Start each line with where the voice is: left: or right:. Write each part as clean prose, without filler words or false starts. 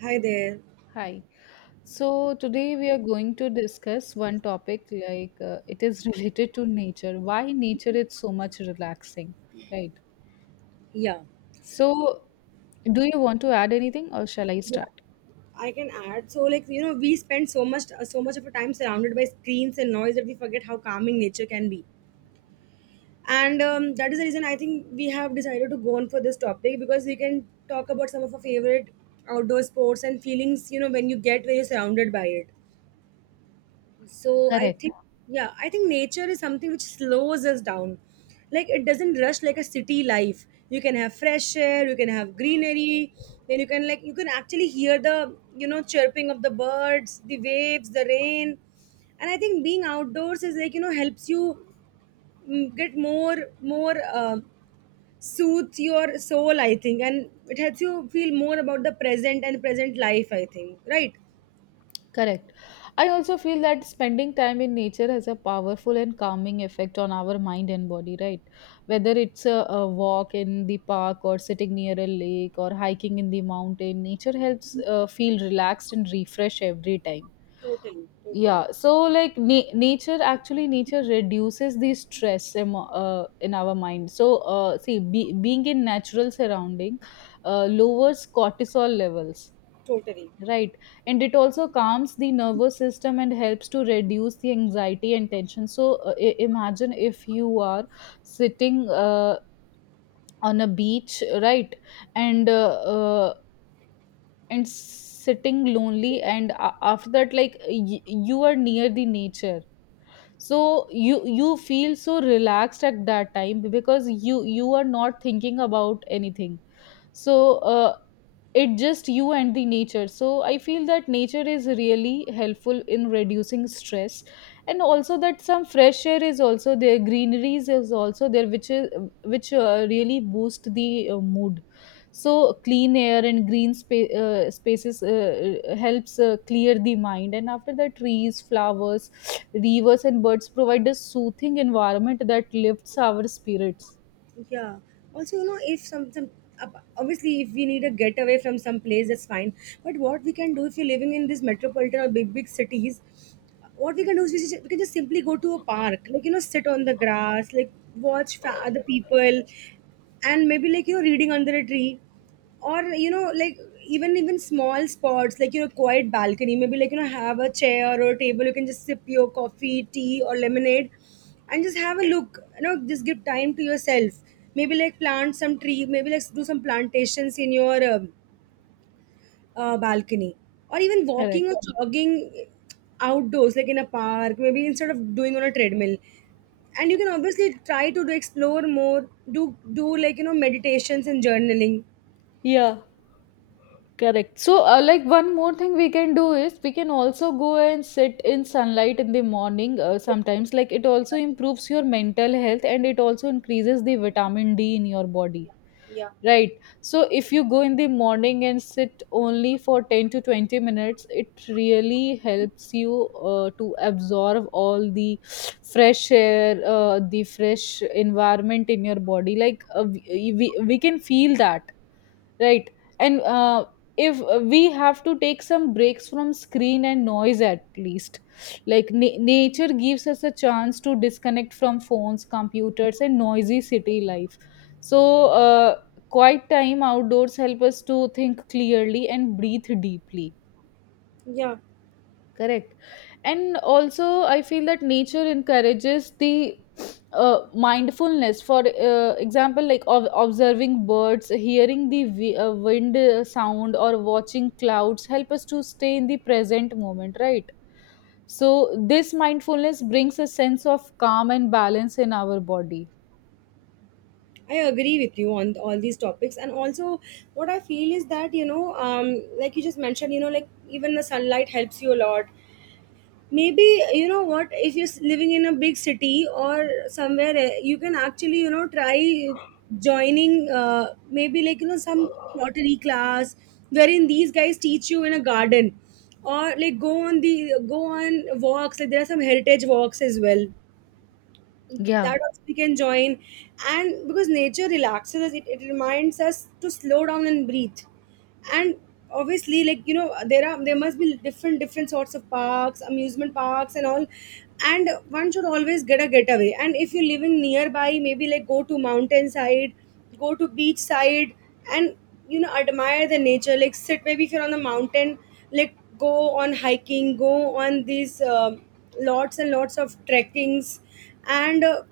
right: Hi there.
left: Hi. So today we are going to discuss one topic, like it is related to nature. Why nature is so much relaxing, right?
right: Yeah.
left: So do you want to add anything or shall I
right: Yeah.
left: start?
right: I can add. So, like you know, we spend so much of our time surrounded by screens and noise that we forget how calming nature can be. And That is the reason I think we have decided to go on for this topic because we can talk about some of our favorite outdoor sports and feelings. You know, when you get when you're surrounded by it. So I
left: Correct.
right: think Yeah, I think nature is something which slows us down. Like it doesn't rush like a city life. You can have fresh air, you can have greenery, then you can like you can actually hear the, you know, chirping of the birds, the waves, the rain. And I think being outdoors is, like you know, helps you get more more soothes your soul, I think, and it helps you feel more about the present and present life, I think, right?
left: Correct. I also feel that spending time in nature has a powerful and calming effect on our mind and body, right? Whether it's a walk in the park or sitting near a lake or hiking in the mountain, nature helps feel relaxed and refresh every time. Yeah, so like nature, actually, nature reduces the stress in our mind. So see, being in natural surrounding lowers cortisol levels,
right: Totally.
left: right. And it also calms the nervous system and helps to reduce the anxiety and tension. So imagine if you are sitting on a beach, right, and uh, uh, and sitting lonely, and after that, like you are near the nature, so you feel so relaxed at that time, because you are not thinking about anything. So it just you and the nature. So I feel that nature is really helpful in reducing stress. And also that some fresh air is also there, greeneries is also there, which is, which really boost the mood. So clean air and green spaces helps clear the mind, and after that, trees, flowers, rivers and birds provide a soothing environment that lifts our spirits.
right: Yeah. Also, you know, if some some ob- obviously if we need a getaway from some place, that's fine. But what we can do if you're living in these metropolitan or big cities, what we can do is we can just simply go to a park, like you know, sit on the grass, like watch other people, and maybe like you know, reading under a tree, or you know, like even small spots, like you know, quiet balcony, maybe like you know, have a chair or a table, you can just sip your coffee, tea or lemonade and just have a look, you know, just give time to yourself. Maybe like plant some tree, maybe like do some plantations in your balcony, or even walking
left: Correct.
right: or jogging outdoors, like in a park, maybe instead of doing on a treadmill. And you can obviously try to do explore more, do, like you know, meditations and journaling.
left: Yeah, correct. So like, one more thing we can do is we can also go and sit in sunlight in the morning. Uh, sometimes like, it also improves your mental health, and it also increases the vitamin D in your body,
right: Yeah.
left: right. So if you go in the morning and sit only for 10 to 20 minutes, it really helps you to absorb all the fresh air, the fresh environment in your body, like we can feel that, right. And if we have to take some breaks from screen and noise, at least, like nature gives us a chance to disconnect from phones, computers, and noisy city life. So quiet time outdoors help us to think clearly and breathe deeply.
right: Yeah,
left: Correct. And also, I feel that nature encourages the mindfulness. For example, like observing birds, hearing the wind sound, or watching clouds help us to stay in the present moment, right? So this mindfulness brings a sense of calm and balance in our body.
right: I agree with you on all these topics. And also what I feel is that, you know, like you just mentioned, you know, like even the sunlight helps you a lot. Maybe you know what, if you're living in a big city or somewhere, you can actually, you know, try joining maybe like you know some pottery class wherein these guys teach you in a garden, or like go on walks. Like there are some heritage walks as well
left: Yeah.
right: that also we can join. And because nature relaxes us, it reminds us to slow down and breathe. And obviously, like you know, there are, there must be different sorts of parks, amusement parks and all. And one should always get a getaway, and if you're living nearby, maybe like go to mountainside, go to beach side. And you know, admire the nature, like sit, maybe if you're on the mountain, like go on hiking, go on these lots and lots of trekkings. And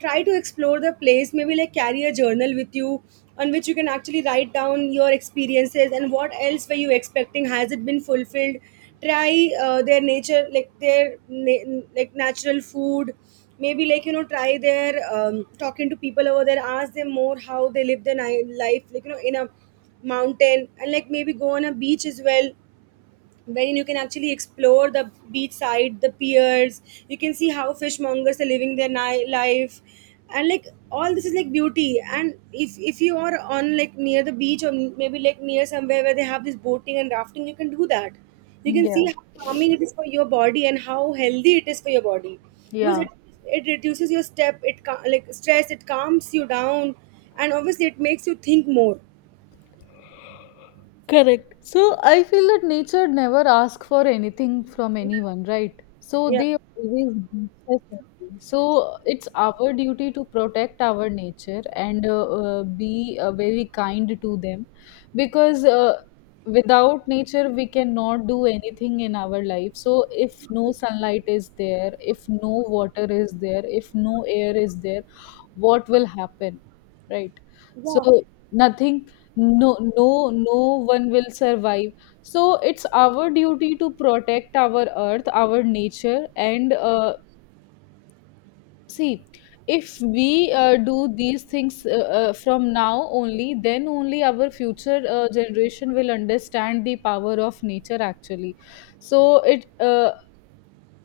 right: try to explore the place. Maybe like carry a journal with you on which you can actually write down your experiences and what else were you expecting, has it been fulfilled. Try their nature, like like natural food. Maybe like you know, try their talking to people over there, ask them more how they live their life, like you know, in a mountain. And like maybe go on a beach as well, wherein you can actually explore the beachside, the piers. You can see how fishmongers are living their life, and like all this is like beauty. And if you are on, like near the beach, or maybe like near somewhere where they have this boating and rafting, you can do that. You can see
left: Yeah.
right: how calming it is for your body and how healthy it is for your body, because
left: Yeah.
right: it reduces your step, it like stress, it calms you down, and obviously it makes you think more.
left: Correct. So I feel that nature never asks for anything from anyone, right? So
right: Yeah,
left: they always give us something. So it's our duty to protect our nature and be very kind to them, because without nature we cannot do anything in our life. So if no sunlight is there, if no water is there, if no air is there, what will happen, right? So
right: yeah,
left: nothing. No one will survive. So it's our duty to protect our earth, our nature, and see, if we do these things from now only, then only our future generation will understand the power of nature, actually. So it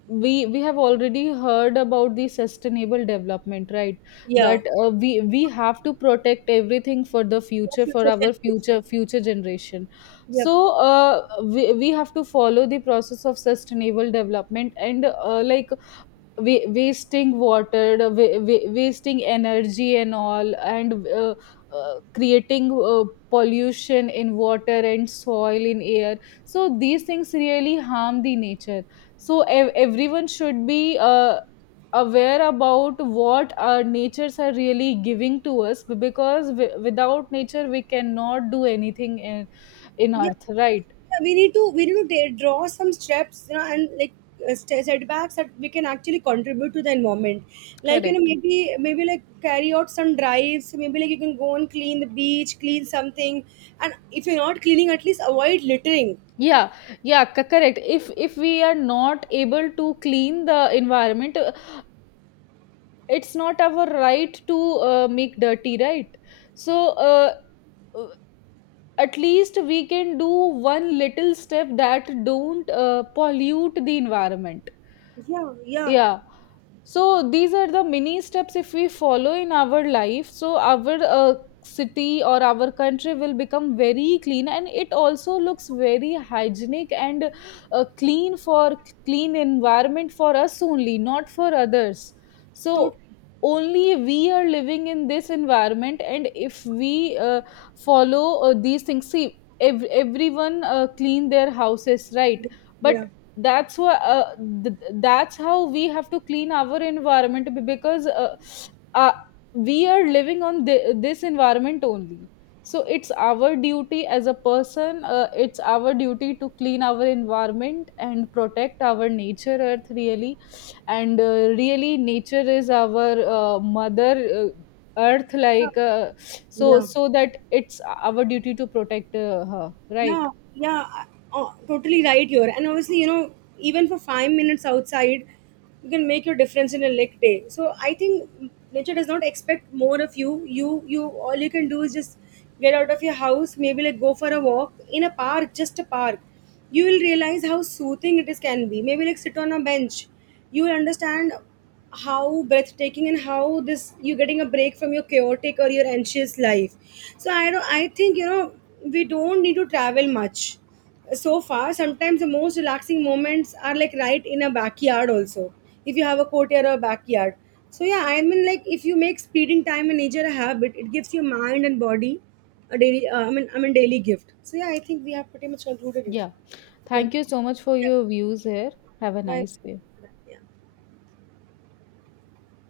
left: we have already heard about the sustainable development, right?
right: yeah.
left: That we have to protect everything for the
right: For
left: future, for
right: future
left: our future
right: generations.
left: future generation.
right: Yep.
left: So we have to follow the process of sustainable development, and like, wasting water, the wasting energy, and all. And creating pollution in water and soil, in air. So these things really harm the nature. So everyone should be aware about what our natures are really giving to us, because without nature we cannot do anything in
right: Yep.
left: earth, right?
right: Yeah, we need to draw some steps, you know, and like setbacks that we can actually contribute to the environment. Like you know,
left: Correct.
right: maybe like carry out some drives. Maybe like you can go and clean the beach, clean something, and if you're not cleaning, at least avoid littering.
left: Yeah, yeah, correct. If we are not able to clean the environment, it's not our right to make dirty, right? So uh, at least we can do one little step, that don't pollute the environment.
right: Yeah, yeah,
left: Yeah, so these are the mini steps, if we follow in our life, so our city or our country will become very clean, and it also looks very hygienic and uh, clean for clean environment for us only, not for others. So
right: totally.
left: only we are living in this environment, and if we follow these things, see, everyone clean their houses, right? But
right: Yeah,
left: that's what uh, that's how we have to clean our environment, because uh, we are living on this environment only. So it's our duty as a person, it's our duty to clean our environment and protect our nature, earth really. And really, nature is our mother earth, like uh, so
right: yeah.
left: so that it's our duty to protect her, right?
right: Yeah, yeah, totally right here. And obviously, you know, even for 5 minutes outside, you can make your difference in a leg day. So I think nature does not expect more of you. All you can do is just get out of your house, maybe like go for a walk in a park, just a park. You will realize how soothing it is can be. Maybe like sit on a bench. You will understand how breathtaking and how this you're getting a break from your chaotic or your anxious life. So I don't I think, you know, we don't need to travel much so far. Sometimes the most relaxing moments are like right in a backyard also, if you have a courtyard or a backyard. So yeah, I mean, like if you make spending time in nature a habit, it gives your mind and body a daily I mean daily gift. So yeah, I think we have pretty much concluded it.
left: Yeah.
right: Yeah.
left: Thank you so much for
right: Yeah.
left: your views here. Have a
right: Bye.
left: nice day.
right: Yeah.